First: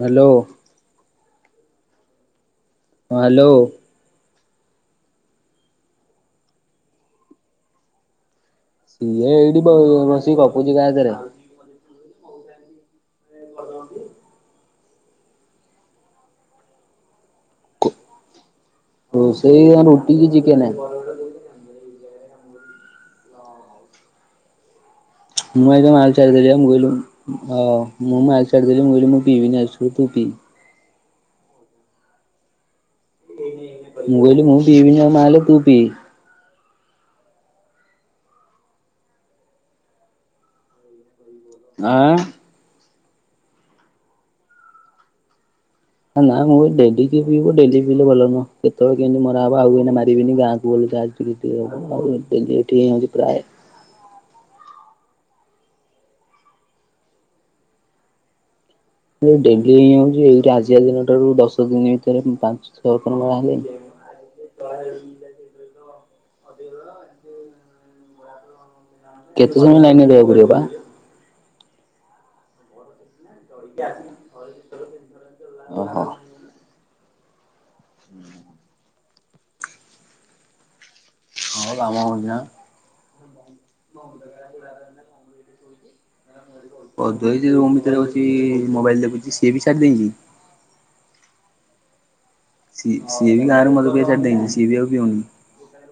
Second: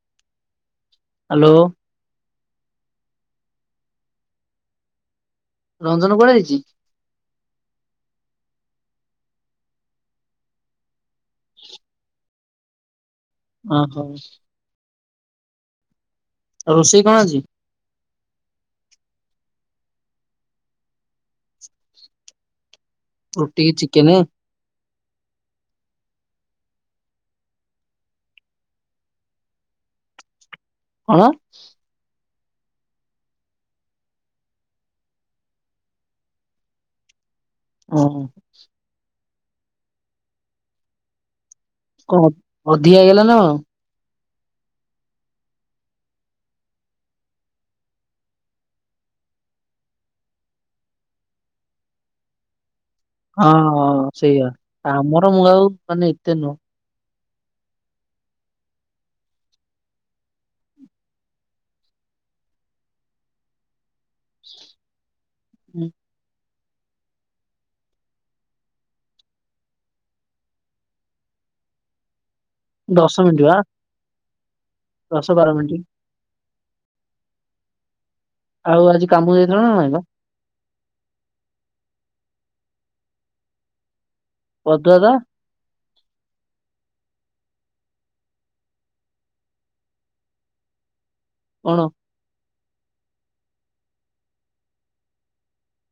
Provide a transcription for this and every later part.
Hello. Hello. ହଁ hello. Ranjan କୁଆଡେ ଯାଇଛି? ସିଏ ଏଇଠି ବ ବସିକ ଗପୁଛି କାହାଜରେ। ଓ ହୋ ରୋଷେଇ କଣ ଆଜି? ରୋସେଇ ଆ ରୁଟିିକି ଚିକେନ। ରୁଟି କି ଚିକେନ? ମୁଁ [unintelligible] ମୁଁ କହିଲି ମୁଁ ପିଇ ବିନି ଆଜିଠୁ ତୁ ପି। କଣ? ମୁଁ କହିଲି ମୁଁ ପି ବିନି ଆଉ ମାଲ୍ ତୁ ପି। ଉଁ ହୁଁ। ଆଁ। କଣ ଅଧିକା ହେଇଗଲା ନା କଣ? ନା ମୁଁ ଡେଲିି କିଏ ପିଇବ ଡେଲି ପିଲେ ଭଲ ନୁହଁ କେତେବେଳେ କେମିତି ମରା ହବ ଆଉ ଏଇନା ମାରିବିନି ଗାଁକୁ ଗଲେ ଯା [unintelligible] ହଁ ସେଇଆ ଆମର ମୁଁ ଆଉ ମାନେ ଏତେ ନୁହଁ। ଡେଲି ହଉଛି ଏଇଟା ଆଜିିକା ଦିନ ଠାରୁ ଦଶ ଦିନ ଭିତରେ ପାଞ୍ଚ ଛଅ ଥର ମରା ହେଲାଣି। [inaudible] ହୁଁ। କେତେ ସମୟ ଲାଇନ୍ ରହିବାକୁ ପଡିବ ବା। ଦଶ ମିନିଟ୍ ବା। ଟା [unintelligible] ଦଶ ବାର ମିନିଟ। [inaudible] ଆଉ ଆଜି କାମ ଯାଇଥିଲ ନା ନାହିଁ ବା? ହଁ କାମ [unintelligible] ପଦୁଆ ଦା [inaudible] ଅଧହି ଯେ ରୁମ୍ ଭିତରେ ଅଛି ମୋବାଇଲ ଦେଖୁଛି ସିଏ ବି ଛାଡ଼ି ଦେଇଛି। କଣ? ସି ସିଏବି ଗାଁରେ ମଦ ପିଇବା ଛାଡ଼ି ଦେଇଚି ସିଏବି ଆଉ ପିଉନି।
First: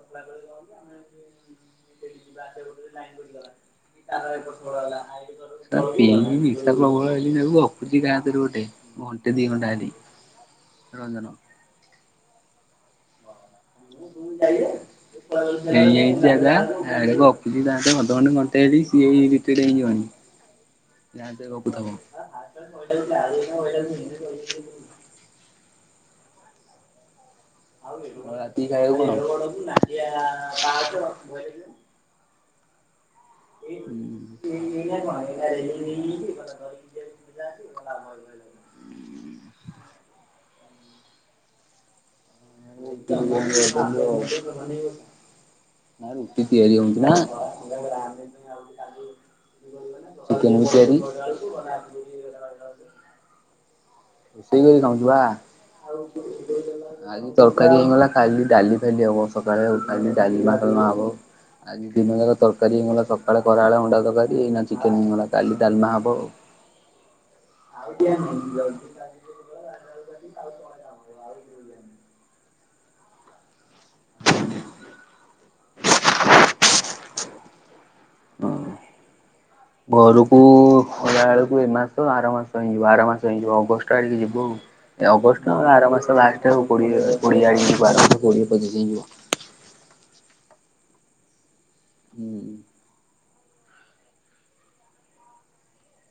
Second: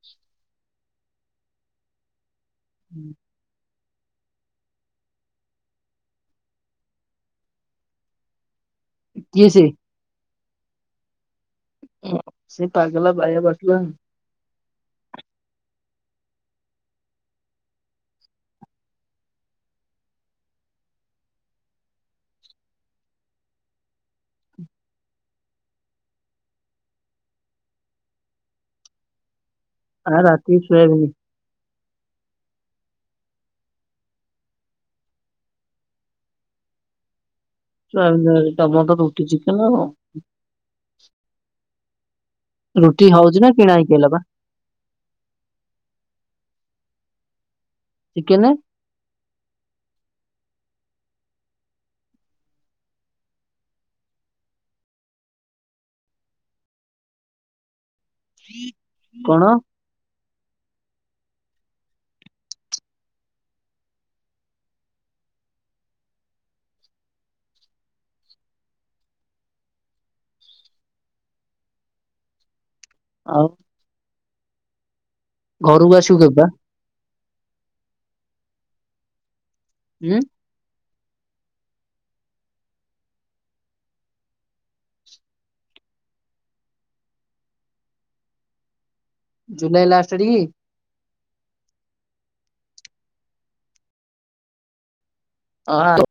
[inaudible] [inaudible] ତା ପିଏଇକି ନିଶା ପ୍ରବଳ ହେଟି ଗୋପୁଚି କାହା ସହିତ ଗୋଟେ। ଘଣ୍ଟେ କିଏ ଦି ସେ? ଘଣ୍ଟା ହେଟି ରଞ୍ଜନ। ହ ସେ ପାଗଲା ବାୟା ବାସୁଆ। ମୁ ଯାଇବେ। ହେଇଯାଇଛି ଆ ଯା ହା ଗପୁଚି ତା ସହ ଅଧ ଘଣ୍ଟେ ଘଣ୍ଟେ ହେଇଟି ସିଏବି ଇରିଟେଡ଼ ହେଇଯିବଣିି। [inaudible] ଯାହେନେ ଟିକେ ଗପୁଥିବ [unintelligible] ଆଉ ରାତିକି ଖାଇବାକୁ କଣ? ର ରାତି ସୋୟାବିନ। [unintelligible] [unintelligible] ସନ୍ଧ୍ୟାବେଳେ ତମର ତ ରୁଟି ଚିକେନ ଆଉ। ରୁଟି ହଉଛି ନା କିଣା ହେକିଲ ବା। ନା ରୁଟି ତିଆରି ହଉଚି ନା। ଚିକେନ ଚିକେନ ବିି ତିଆରି। ରୋଷେଇ କରି ଖାଉଁଚୁ ଆ ଆଜି ତରକାରୀ ହେଇଗଲା। କାଲି ଡ଼ାଲି ଫାଲି ହବ କଣ ସକାଳେ କାଲି ଡାଲି ଭାତ ହବ। ଆଜି ଦିନ ଯାକ ତରକାରୀ ଇଙ୍ଗ ସକାଳେ ଖରାଏଳେ ଅଣ୍ଡା ତରକାରୀ ଏଇନେ ଚିକେନ ହେଇଗଲା କାଲି ଡ଼ାଲମା ହବ ଆଉ। [inaudible] [unintelligible] ଆଉ ଘରୁକୁ ଆସିବୁ କେବେ ବା? ହୁଁ ଉଁ ଘରକୁ ଖରା ବେଳକୁ ଏ ମାସ ଆର ମାସ ହେଇଯିବ ଆର ମାସ ହେଇଯିବ ଅଗଷ୍ଟ ଆଡ଼ିକି ଯିବୁ ଆଉ। ଅଗଷ୍ଟ ଆର ମାସ ଲାଷ୍ଟ ଆଡ଼କୁ କୋଡ଼ିଏ କୋଡ଼ିଏ ଆଡ଼ିକି ଆର ମାସ କୋଡ଼ିଏ ତାରିକି ଯାଇଁ ଯିବୁ। ଜୁଲାଇ ଲାଷ୍ଟ ଆଡ଼ିକି? ହୁଁ। ହଁ।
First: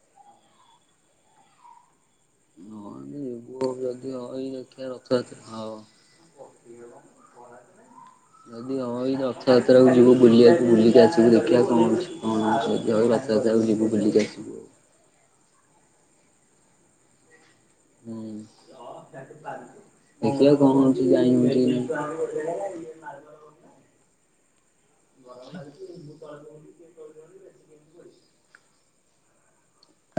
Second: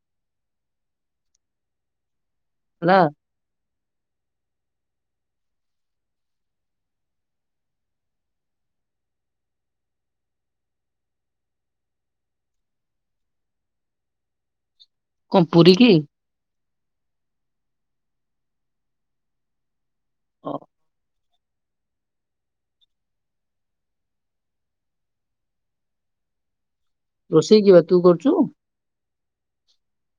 ହେଲା। [unintelligible] [inaudible] [inaudible] ଯଦି ହବ ଏଇ ରଥଯାତ୍ରା କୁ ଯିବୁ ବୁଲିବାକୁ ବୁଲିକି ଆସିବୁ ଦେଖିବା କଣଛି କଣ [unintelligible] ତାକୁ ଯିବୁ ବୁଲିକି ଆସିବୁ। କଣ ପୁରୀ କି? ହୁଁ ଅ ଦେଖିଆ କଣ ହଉଚି ଜାଇ ହଉଛି କି ନାଇଁ? [inaudible] ରୋଷେଇ କିଏ ବେ ତୁ କରୁଛୁ?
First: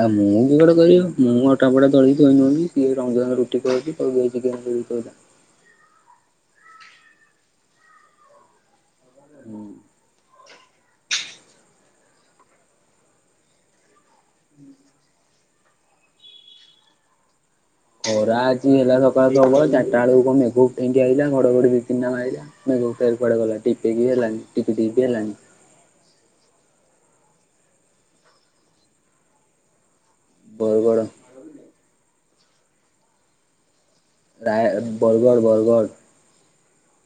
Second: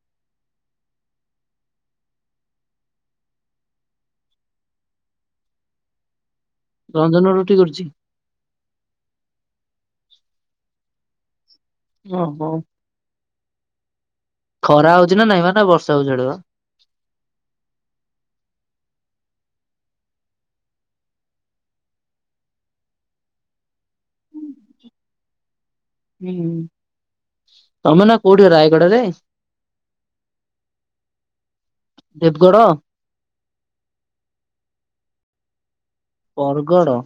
ଆଉ ମୁଁ ବି ଗଡେ କରିବ ମୁଁ ଅଟାପଟା ଦଳିକି [unintelligible] ରଞ୍ଜନ ରୁଟି କରୁଛି। ହୁଁ। ଓହୋ। ଖରା ହଉଛି ନା ନାଇଁ ବା ନା ବର୍ଷା ହଉଛି ସେଆଡ଼େ ବା? ଖରା ଆଜି ହେଲା ସକାଳୁ ପ୍ରବଳ ଚାରିଟା ବେଳକୁ ତ ମେଘ ଉଠେଇକି ଆଇଲା ଘଡଘଡି ଦି ତିନିଟା ମାଇଲା। ମେଘ ଫେର କୁଆଡ଼େ ଗଲା ଟିକଟିକ ହେଲାଣି ଟିପିଟିପି ହେଲାଣି। ହୁଁ ତମେ ନା କୋଉଠି ରାୟଗଡରେ? ବରଗଡ଼। ଦେବଗଡ଼। ରା ବର୍ଗଡ଼ ବର୍ଗଡ଼। ବରଗଡ଼।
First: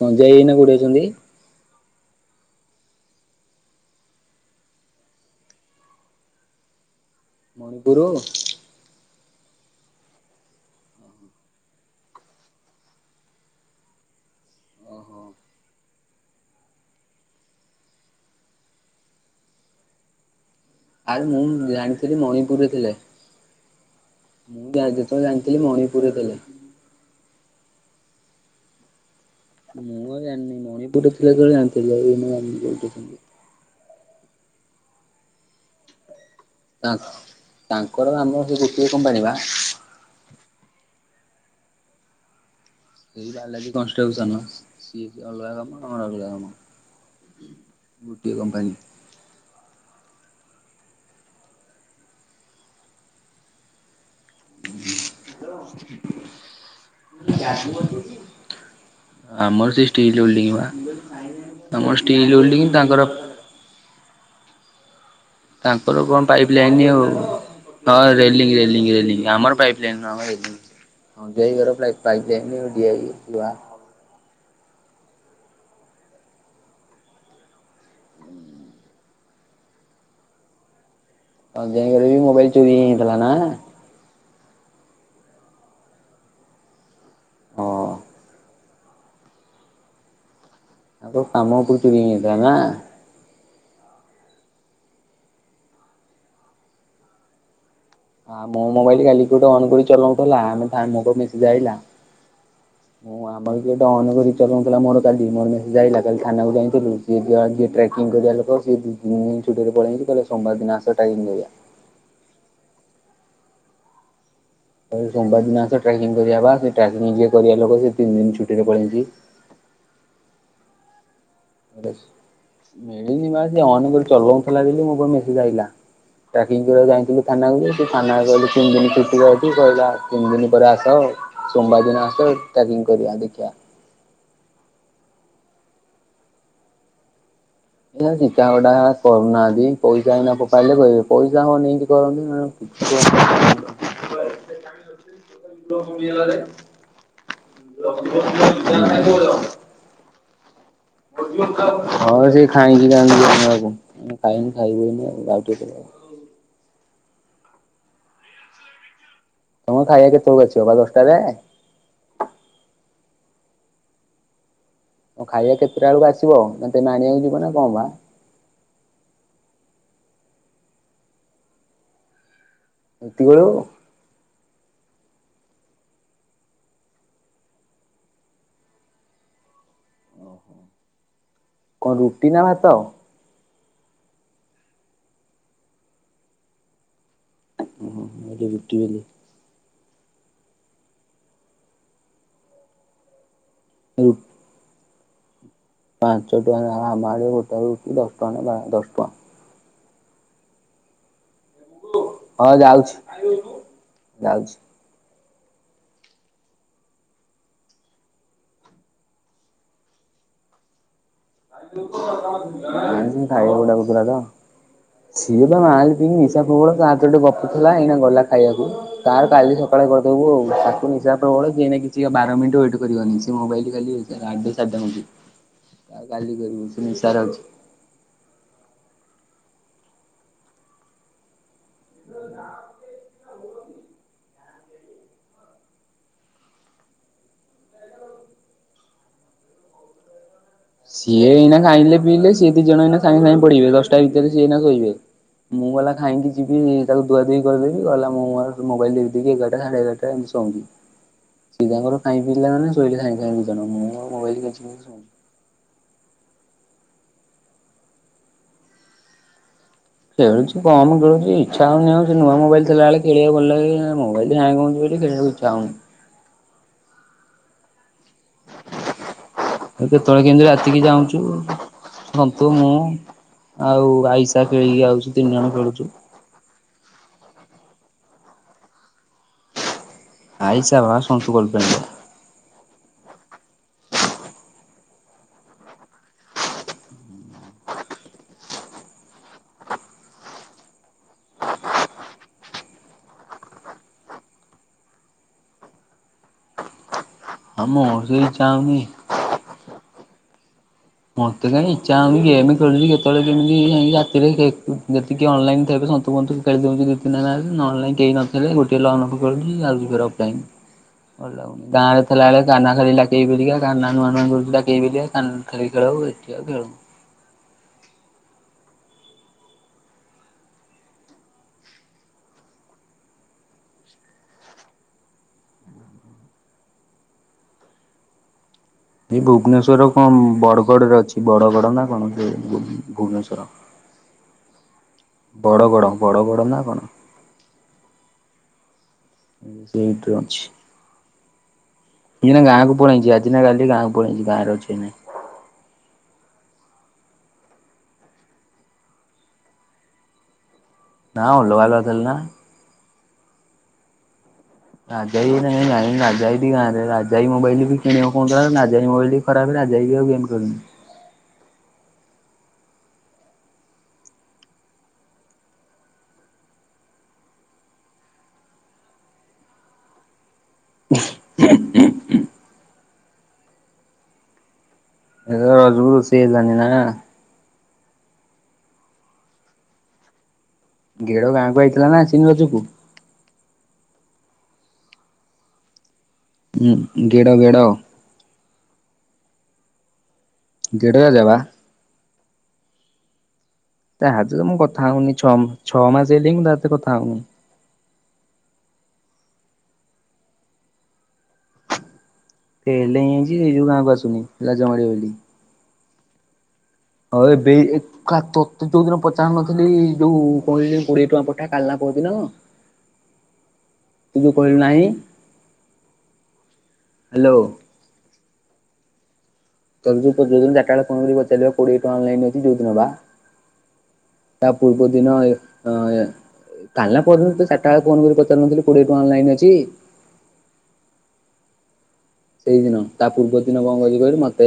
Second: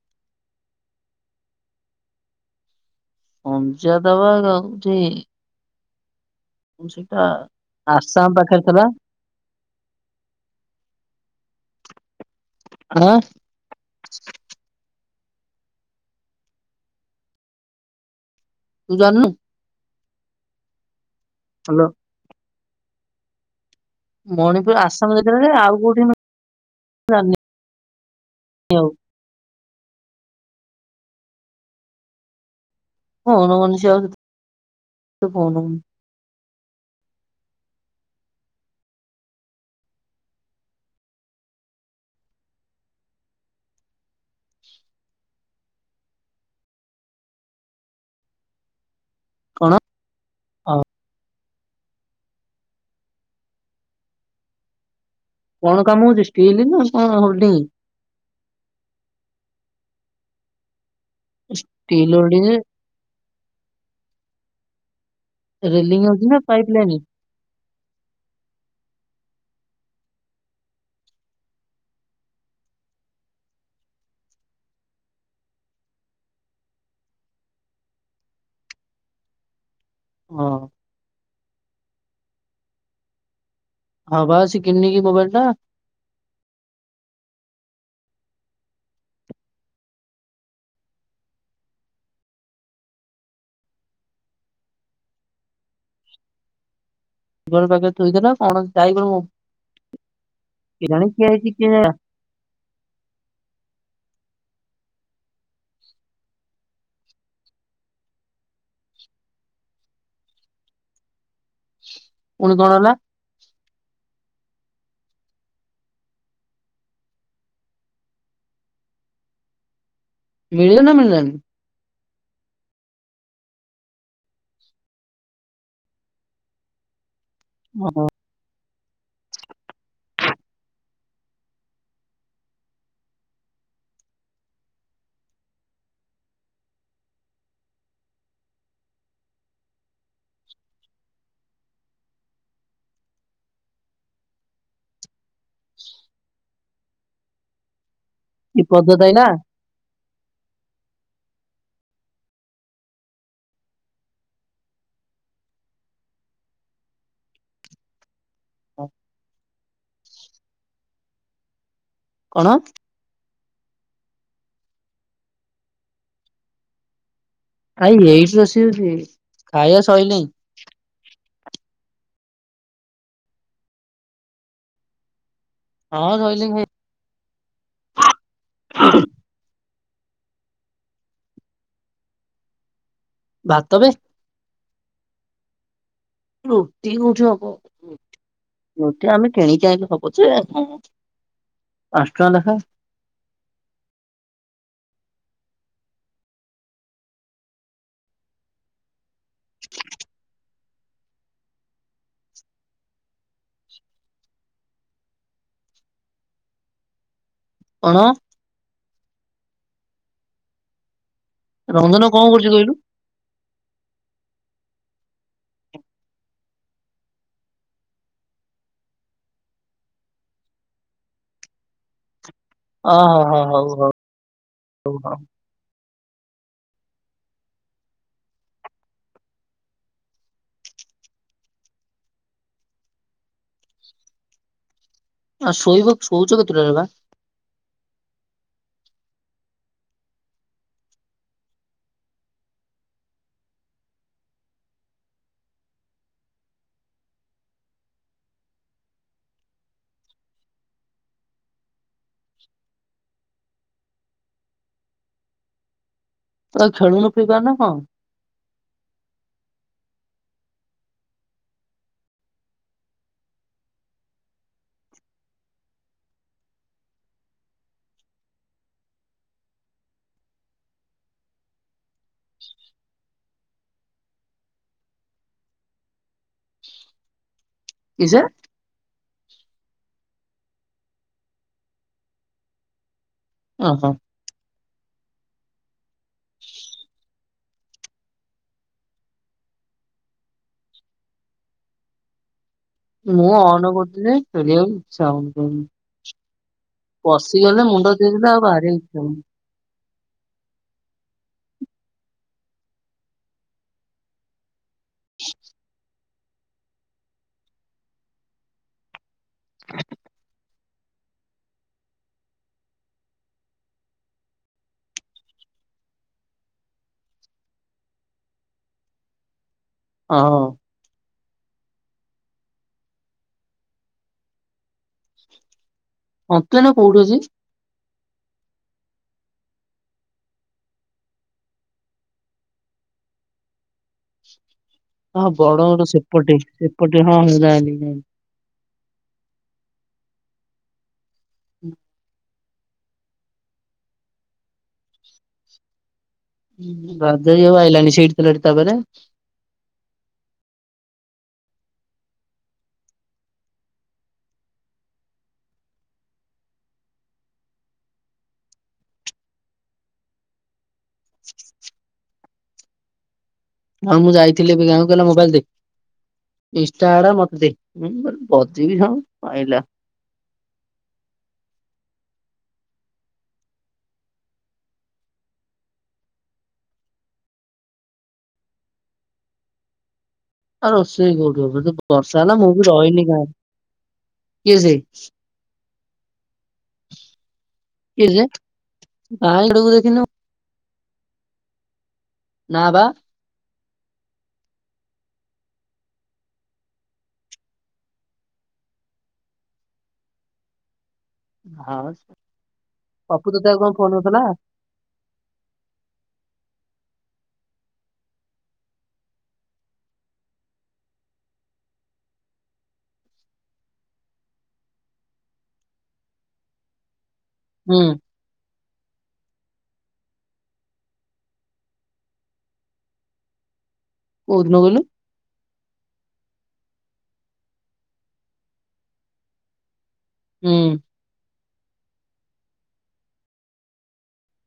ସଞ୍ଜୟ ଏଇନା କୋଉଠି ଅଛନ୍ତି? ପଞ୍ଚାତ ପା ରହୁଚି ସେଇଟା ମଣିପୁର ଆସାମ ପାଖରେ ଥିଲା। ହଁ। ଓହୋ। ତୁ ଜାଣିନୁ ଆରେ ମୁଁ ହାଲୋ। ଜାଣିଥିଲି ମଣିପୁର ରେ ଥିଲେ। ମୁଁ ମଣିପୁର ଆସାମ ଯେତେବେଳେ ଜାଣିଥିଲି [unintelligible] ଆଉ କୋଉଠି ମଣିପୁରରେ ମୁ ଥିଲେ। ଜାଣିନି ଆଉ ମୁଁ ଆଉ ଜାଣିନି ମଣିପୁର ରେ ଥିଲା ଯେତେବେଳେ ଜାଣିଥିଲ, ଆଉ ମୁଁ ଜାଣିନି କୋଉଠି ଅଛନ୍ତି। ଫୋନ କରୁନି ସିଏ ଆଉ, ତ ଫୋନ କରୁନି ତାଙ୍କର ଆମର ସେ ଗୋଟିଏ କମ୍ପାନୀ ବା। ସେଇ ଯୋଉ ବାଲାଜୀ କନଷ୍ଟ୍ରୋକସନ ସିଏ ଅଲଗା କାମର ଅଲଗା କାମ। ଗୋଟିଏ କମ୍ପାନୀ। କଣ? ଅ [inaudible] କଣ କାମ ହଉଛି ଷ୍ଟିଲ ନା କଣ ହୋଲ୍ଡିଙ୍ଗ? ଆମର ସେ ଷ୍ଟିଲ ହୋଲ୍ଡିଙ୍ଗ ବା, ତମର ଷ୍ଟିଲ ହୋଲ୍ଡିଙ୍ଗ ତାଙ୍କର ରେଲିଂ ତାଙ୍କର ହଉଛି କଣ ନା ପାଇପ ଲାଇନ ଆଉ। ହଁ ରେଲିଂ ରେଲିଂ ରେଲିଂ ଆମର ପାଇପ ଲାଇନ ଆମ ରେଲିଁ। ହଁ ଦେଇ ଘର ପାଇପଲାଇନ ଦୀଆ ହେଇଯାଇଛି ବା। ହଁ। ହଉ [unintelligible] ବି ମୋବାଇଲ ଚୋରି ହେଇଥିଲା ନା। ହଁ ବା ସେ କିଣିନୀ କି ମୋବାଇଲଟା। ହଁ। ଆଙ୍କ କାମ ଉପରୁ ଚୋରି ହେଇଯାଇଥିଲା ନା। ପାଖେ ଥୋଇଥିଲା ଆ ମୋ କଣ ମୋବାଇଲ ଯାଇନ କାଲି କିଏ ଗୋଟେ ଅନ୍ କରି ଚଲଉଥିଲା ଆମେ ମୋ କେଜାଣି ପାଖକୁ କିଏ ମେସେଜ ହେଇଛି ଆଇଲା। କିଏ ଜ [inaudible] ମୁଁ ଆମର ଏଟେ ଅନ୍ କରି ଚଲାଉୁଥିଲା ମୋ କାଲି ମୋରେ ମେସେଜ ଆଇଲା କାଲି ଥାନାକୁ ଯାଇଥିଲୁ ସିଏ ଯ ଯିଏ ଟ୍ରେକିଂ କରିବା ଲୋକ ସେ ଦି ତିନି ଦିନ ଛୁଟିରେ ପଳେଇଛି ତାହେଲେ ସୋମବାର ଦିନ ଆସି ଟାଇପିଙ୍ଗ କରିବା ପୁଣି କଣ ହେଲା? ସୋମବାର ଦିନ ଆସ ଟ୍ରାକିଂ କରିବା ବା ସେ ଟ୍ରକିଂ ଯିଏ କରିବା ଲୋକ ସେ ତିନି ଦିନ ଛୁଟିରେ ପଳେଇଛି। ମିଳିଲା ନା ମିଳିଲାନି? ବେଶୀ ମିଳିନି ମା ସିଏ ଅନ କରି ଚଲଉଥିଲା ଜେ ମୋ ପାଖୁ ମେସେଜ ଆସିଲା ଟ୍ରାକିଙ୍ଗ କରିବାକୁ ଯାଇଥିଲୁ ଥାନାକୁ ଯ ଥାନା କହିଲେ ତିନି ଦିନ ଛୁଟି ଯାଉଛି କହିଲା ତିନି ଦିନ ପରେ ଆସ ଆଉ ସୋମବାର ଦିନ ଆସ ଟ୍ରାକିଙ୍ଗ କରିବା ଦେଖିବା ଏଇ ହିସାବ ଟା କରୁନାହାନ୍ତି ପଇସା ଏୟିନା ଫୋପାଡିଲେ କହିବେ ପଇସା ହ ନେଇକି କରନ୍ତି ନା [inaudible] କି ପଦ୍ଧତି ଆଇଲା [unintelligible] ହଁ ସେ ଖାଇକି ଜାନ୍ତି କାହାକୁ କାହିଁକି ଖାଇବନି ଆଉ ହଁ ତମେ ଖାଇବା କେତେ କୁ ବାଛି ବା ଦଶଟାରେ କଣ? ହଉ ଖାଇବା କେତେଟା ବେଳକୁ ଆସିବ ନା ତମେ ଆଣିବାକୁ ଯିବ ନା? କଣ ବା ଖାଇବି ଏଇଠି ରୋଷେଇ ହଉଛି ଖାଇବା ସଇିଲାହିଁ। ଏତିକି ବେଳୁ। ହଁ ରହିଲି ଭାଇ। [inaudible] କଣ ରୁଟି ନା ଭାତ? ଭାତ ବେ। ରୁଟି କୋଉଠି ହବ ଓହୋ ମୁଁ ଭାବିଲି ବୋଲି ରୁଟି ଆମେ କିଣି ଅଇଁଲୁ ହ ପଛେ ହଁ ହଁ ପାଞ୍ଚ ଟଙ୍କା ନେଖା। [unintelligible] ପାଞ୍ଚ ଟଙ୍କା ଆମଡ ଗୋଟା ହଉଛି ଦଶ ଟଙ୍କା ନା ପା ଦଶ ଟଙ୍କା। [inaudible] ହଁ ଯାଉଛି ଯାଉଛି। କଣ? ରଞ୍ଜନ କଣ କରୁଛି କହିଲୁ? ନାଇଁ ମୋ ଭାଈ ବୋହୁ ଡାକୁଥିଲା ତ। ସିଏ ପା ମାଲ ପିଇକି ନିଶା ପ୍ରବଳ କାହା ସହିତ ଗୋଟେ ଗପୁଥିଲା ଏଇନା ଗଲା ଖାଇବାକୁ। ତାର କାଲି ସକାଳେ କରିଦବୁ ଆଉ ତାକୁ ନିଶା ପ୍ରବଳ ସିଏ ଏଇନା କିଛି ବାର ମିନିଟ ୱେଟ୍ କରିବନି ଓହୋ ସେ ହୋ ହଉ ମୋବାଇଲି ହଉ ବାଲି ଆଡେ ସାଡେ ହଉ ବୁଲୁଚି ହଉ। ସେ କାଲି କରିବୁ ସେ ନିଶାରେ ଅଛି। [inaudible] ଆଉ ଶୋଇବ ଶୋଉଚ କେତୁଟାରେ ବା। ସିଏ ଏଇନା ଖାଇଲେ ପିଇଲେ ସି ଦିଜଣଇନା ସାଙ୍ଗେ ସାଙ୍ଗେ ପଡିବେ ଦଶଟା ଭିତରେ ସିଏଇନା ଶୋଇବେ। ମୁଁ ଗଲା ଖାଇକି ଯିବି ତାକୁ ଧୁଆ ଦୁଇ କରିଦବି ଗଲା ମୁଁ ମୋର ମୋବଲ ଦେଖି ଦେଖି ଏଗାରଟା ସାଢେ ଏଗାରଟା ଏମିତି ଶୋଉଁଚି। ସେ ତାଙ୍କର ଟାଇମ ମିଳିଲା ମାନେ ଶୋଇ ସାଙ୍ଗେ ସାଙ୍ଗେ ଦିଜଣ ମୁଁ ମୋର ମୋବାଇଲ କେଞ୍ଚି କେଞ୍ଚି ଶୋଉଚି। ତୁ ଆଉ ଖେଳୁନୁ ପିବାନା କଣ। ଖେଳୁଚି କମ ଖେଳୁଚି ଇଛା ହଉନି ଆଉ ସେ ନୂଆ ମୋବାଇଲଥିଲାବେଳେ ଖଳିବାକୁଲ ଭଲଲାଗେ ଏଇନା ମୋବାଇଲ ହ୍ୟାଙ୍ଗେ ହଉଚି ବୋଲି ଖେଳିବାକୁ ଇ ଯାଉନୁ। କେତେବେଳେ କେମିତି ରାତିକି ଯାଉଁଚୁ ଜନ୍ତୁ ମୁଁ। ଆଉ ଆଇସା ଖେଳିକି ଆଉଚୁ ତିନି ଜଣ ଖେଳୁଚୁ। କିଜେ ଆଇସା ବା ସନ୍ତୁ ଗଲଫ୍ରେଣ୍ଡ। ଅଁ ହଁ। ମୁଁ ଅନ୍ କରୁଥିଲି କରିବାିବାକୁ ଇଚ୍ଛା ହଉନି। ପଶିଗଲେ ହଁ ମୁଣ୍ଡ ମୋର ବି ଦେଇଥିଲେ ଇଚ୍ଛା ଆଉ ବାହାରି ବାକୁ ଇଚ୍ଛା ହଉନି। ମତେ କାଇଁ ଇଚ୍ଛା ହଉନି ଗେମ୍ ଖେଳୁଚି କେତେବେଳେ କେମିତିଇ ଯାଇକି ରାତିରେ ଗେମ ଯେତିକି ଅନଲାଇନ୍ ଥେବେ ସନ୍ତୁ ବନ୍ତୁ ଖେଳିଦଉଚନ୍ତି ଦି ତିନିଟା ଗାଁରେ ନହେଲେନାଇଁ କେହି ନ ଥିଲେ ଗୋଟିଏ ଲନ ଅଫ ଖେଳୁଚି ଯାଉଚି ଫେଣେ ଅଫ ଲାଇନ୍‌। ଭଲ ଲାଗୁନି ଗାଁରେ ଥିଲାବେଳେ କାହ୍ନା ଖେଳିଲା ଟିପି ହେରିକା କାହ୍ନା ନୂଆ ନୂଆ ଖେଳୁଥିଲା ଗେମ ଯେ କାହ୍ନା [unintelligible] ଏଠି ଆଉ ଖେଳୁନି। ହଅଁ। କପ୍ଲେନ୍ କୋଉଠି ଅଛି? ଏଇ ଭୁବନେଶ୍ଵର କଣ ବଡଗଡରେ ଅଛି, ବଡଗଡ ନା କଣ ସେ ଭୁ ଭୁବନେଶ୍ଵର। ହଁ ବଡଗଡ ସେପଟେ ବଡ଼ଗଡ଼ ନା କଣ ସେପଟେ ହଁ ହଁ ଯାଇଁଲି ଯାଇଁଲି। ସେଇଠ ଅଛି। ହୁଁ। ଏଇନା ଗାଁକୁ ପଳେଇଆଇଚି ଆଜି ନା କାଲି ଗାଁକୁ ପଳେଇଛି ଗାଁରେ ଅଛି ଅଇନାକେ। ରାଜା ଭାଇ ଆଉ ଆଇଲାଣି ସେଇଠି ଥିଲାଟି ତା ପାଖରେ? ନା ଅଲଗା ଅଲଗା ଥିଲେ ନା। ରାଜା ଭାଇ ଅଇନା ଯାଇ ଗାଁରେ ରାଜା ଭାଇ ଟି ଗାଁରେ ରାଜା ଭାଈ ମୋବାଇଲ କିଣିବ ବୋଲି କହୁଥିଲା। ରାଜାଭାଇ ମୋବାଇଲ୍ ଖରାପ ରାଜା ଭାଇବି ଆଉ ଗେମ୍ ଖେଳୁନି। ହଁ ମୁଁ ଯାଇଥିଲି ଏବେ ଗାଁକୁ କହିଲା ମୋବାଇଲ ଦେ। ଇନଷ୍ଟା ଆଡା ମତେ ଦେ ମୁଁ କହିଲି, ବଜେଇବି ଶଳାକୁ ଆଇଲା। ଏଥର ରଜକୁ ରୋଷେଇ ହେଲାନି ନା? ଆଉ ରୋଷେଇ ଗେଡ କଉଠି ଗାଁକୁ ହେଲା, ଆଇଥିଲା ନା ବର୍ଷା ଆସିନି ହେଲା ମୁଁ ରଜକୁ। ବି ରହିନି ଗାଁରେ କିଏ ସେ? ହୁଁ ଗେଡ଼, ଗେଡ଼। କିଏ ଯେ, [inaudible] ଗେଡ଼ ରାଜା ବା। ନା ବା। ତା ସହିତ ମୁଁ କଥା ହଉନି ଛଅ ମା ଛଅ ମାସ ହେଇଲେ ବି ମୁଁ ତା ସହ କଥା ହଉନି। ହଁ। ଫେଲ୍ ପପୁ ହେଇଛି ତତେ ସେଇ ଆଉ ଯୋଗୁ କଣ ଫୋନ ଗାଁକୁ କରିଥିଲା ଆସୁନି ଲାଜ ମାଡିବ ବୋଲି କି। ହଁ ଏବେ ଏଇ ତତେ ଯୋଉ ଦିନ ପଚାରୁ ନଥିଲି ଯୋଉ କଣ କୋଡିଏ ଟଙ୍କା ପଠା କାଲି ନା ପରଦିନ ତୁ ଯୋଉ କହିଲୁ ନାହିଁ। ହ୍ୟାଲୋ। ହୁଁ। ସ [unintelligible] କୋଉ ତା ଦିନ କହିଲୁ ପୂର୍ବ ଦିନ ହଁ କାଲି ନା ପରଦିନ ତତେ ଚାରିଟା ବେଳେ ଫୋନ କରି ପଚାରୁନଥିଲି କୋଡିଏ ଟଙ୍କା ଅନଲାଇନ୍ ଅଛି। ହୁଁ। ସେଇଦିନ ତା ପୂର୍ବ ଦିନ କଣ କହିଲି କହିଲୁ ମତେ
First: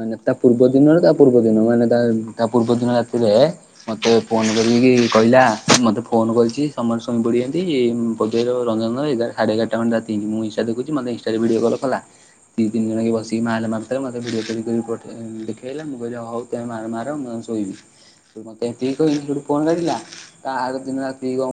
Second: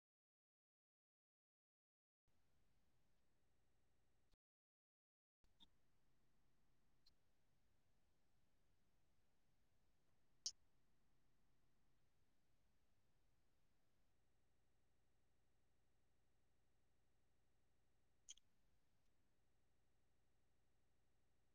ମାନେ ତା ପୂର୍ବ ଦିନରେ ତା ପୂର୍ବ ଦିନ ମାନେ ତା ତା ପୂର୍ବ ଦିନ ରାତିରେ ମତେ ଫୋନ କରିକି କହିଲା ମତେ ଫୋନ କରିଛି ସମସ୍ତ ଶଇ ପଡିଛନ୍ତି କହୁଛି ରଞ୍ଜନ ଭାଇ ସାଢ଼େ ଏଗୋରଟା ରାତି ହେଇଛି ମୁଁ ଇନଷ୍ଟା ଦେଖୁଛି ମତେ ଭିଡିଓ କଲା। ଦି ତିନି ଜଣକ ବସିକି ମାଲ୍ ମାରୁଥିଲେ ମତେ ଭିଡିଓ କଲ୍ କରି ପଠେଇ ଦେଖେଇଲା ମୁଁ କହିଲି ହଉ ମାଲ ମାର ମୁଁ ଯାଇଁ ଶୋଇବି। ମତେ ଏତିକି କହି ସେଠୁ ଫୋନ୍ କାଟିଲା, ତା ଆରଦିନ ରାତିକୁ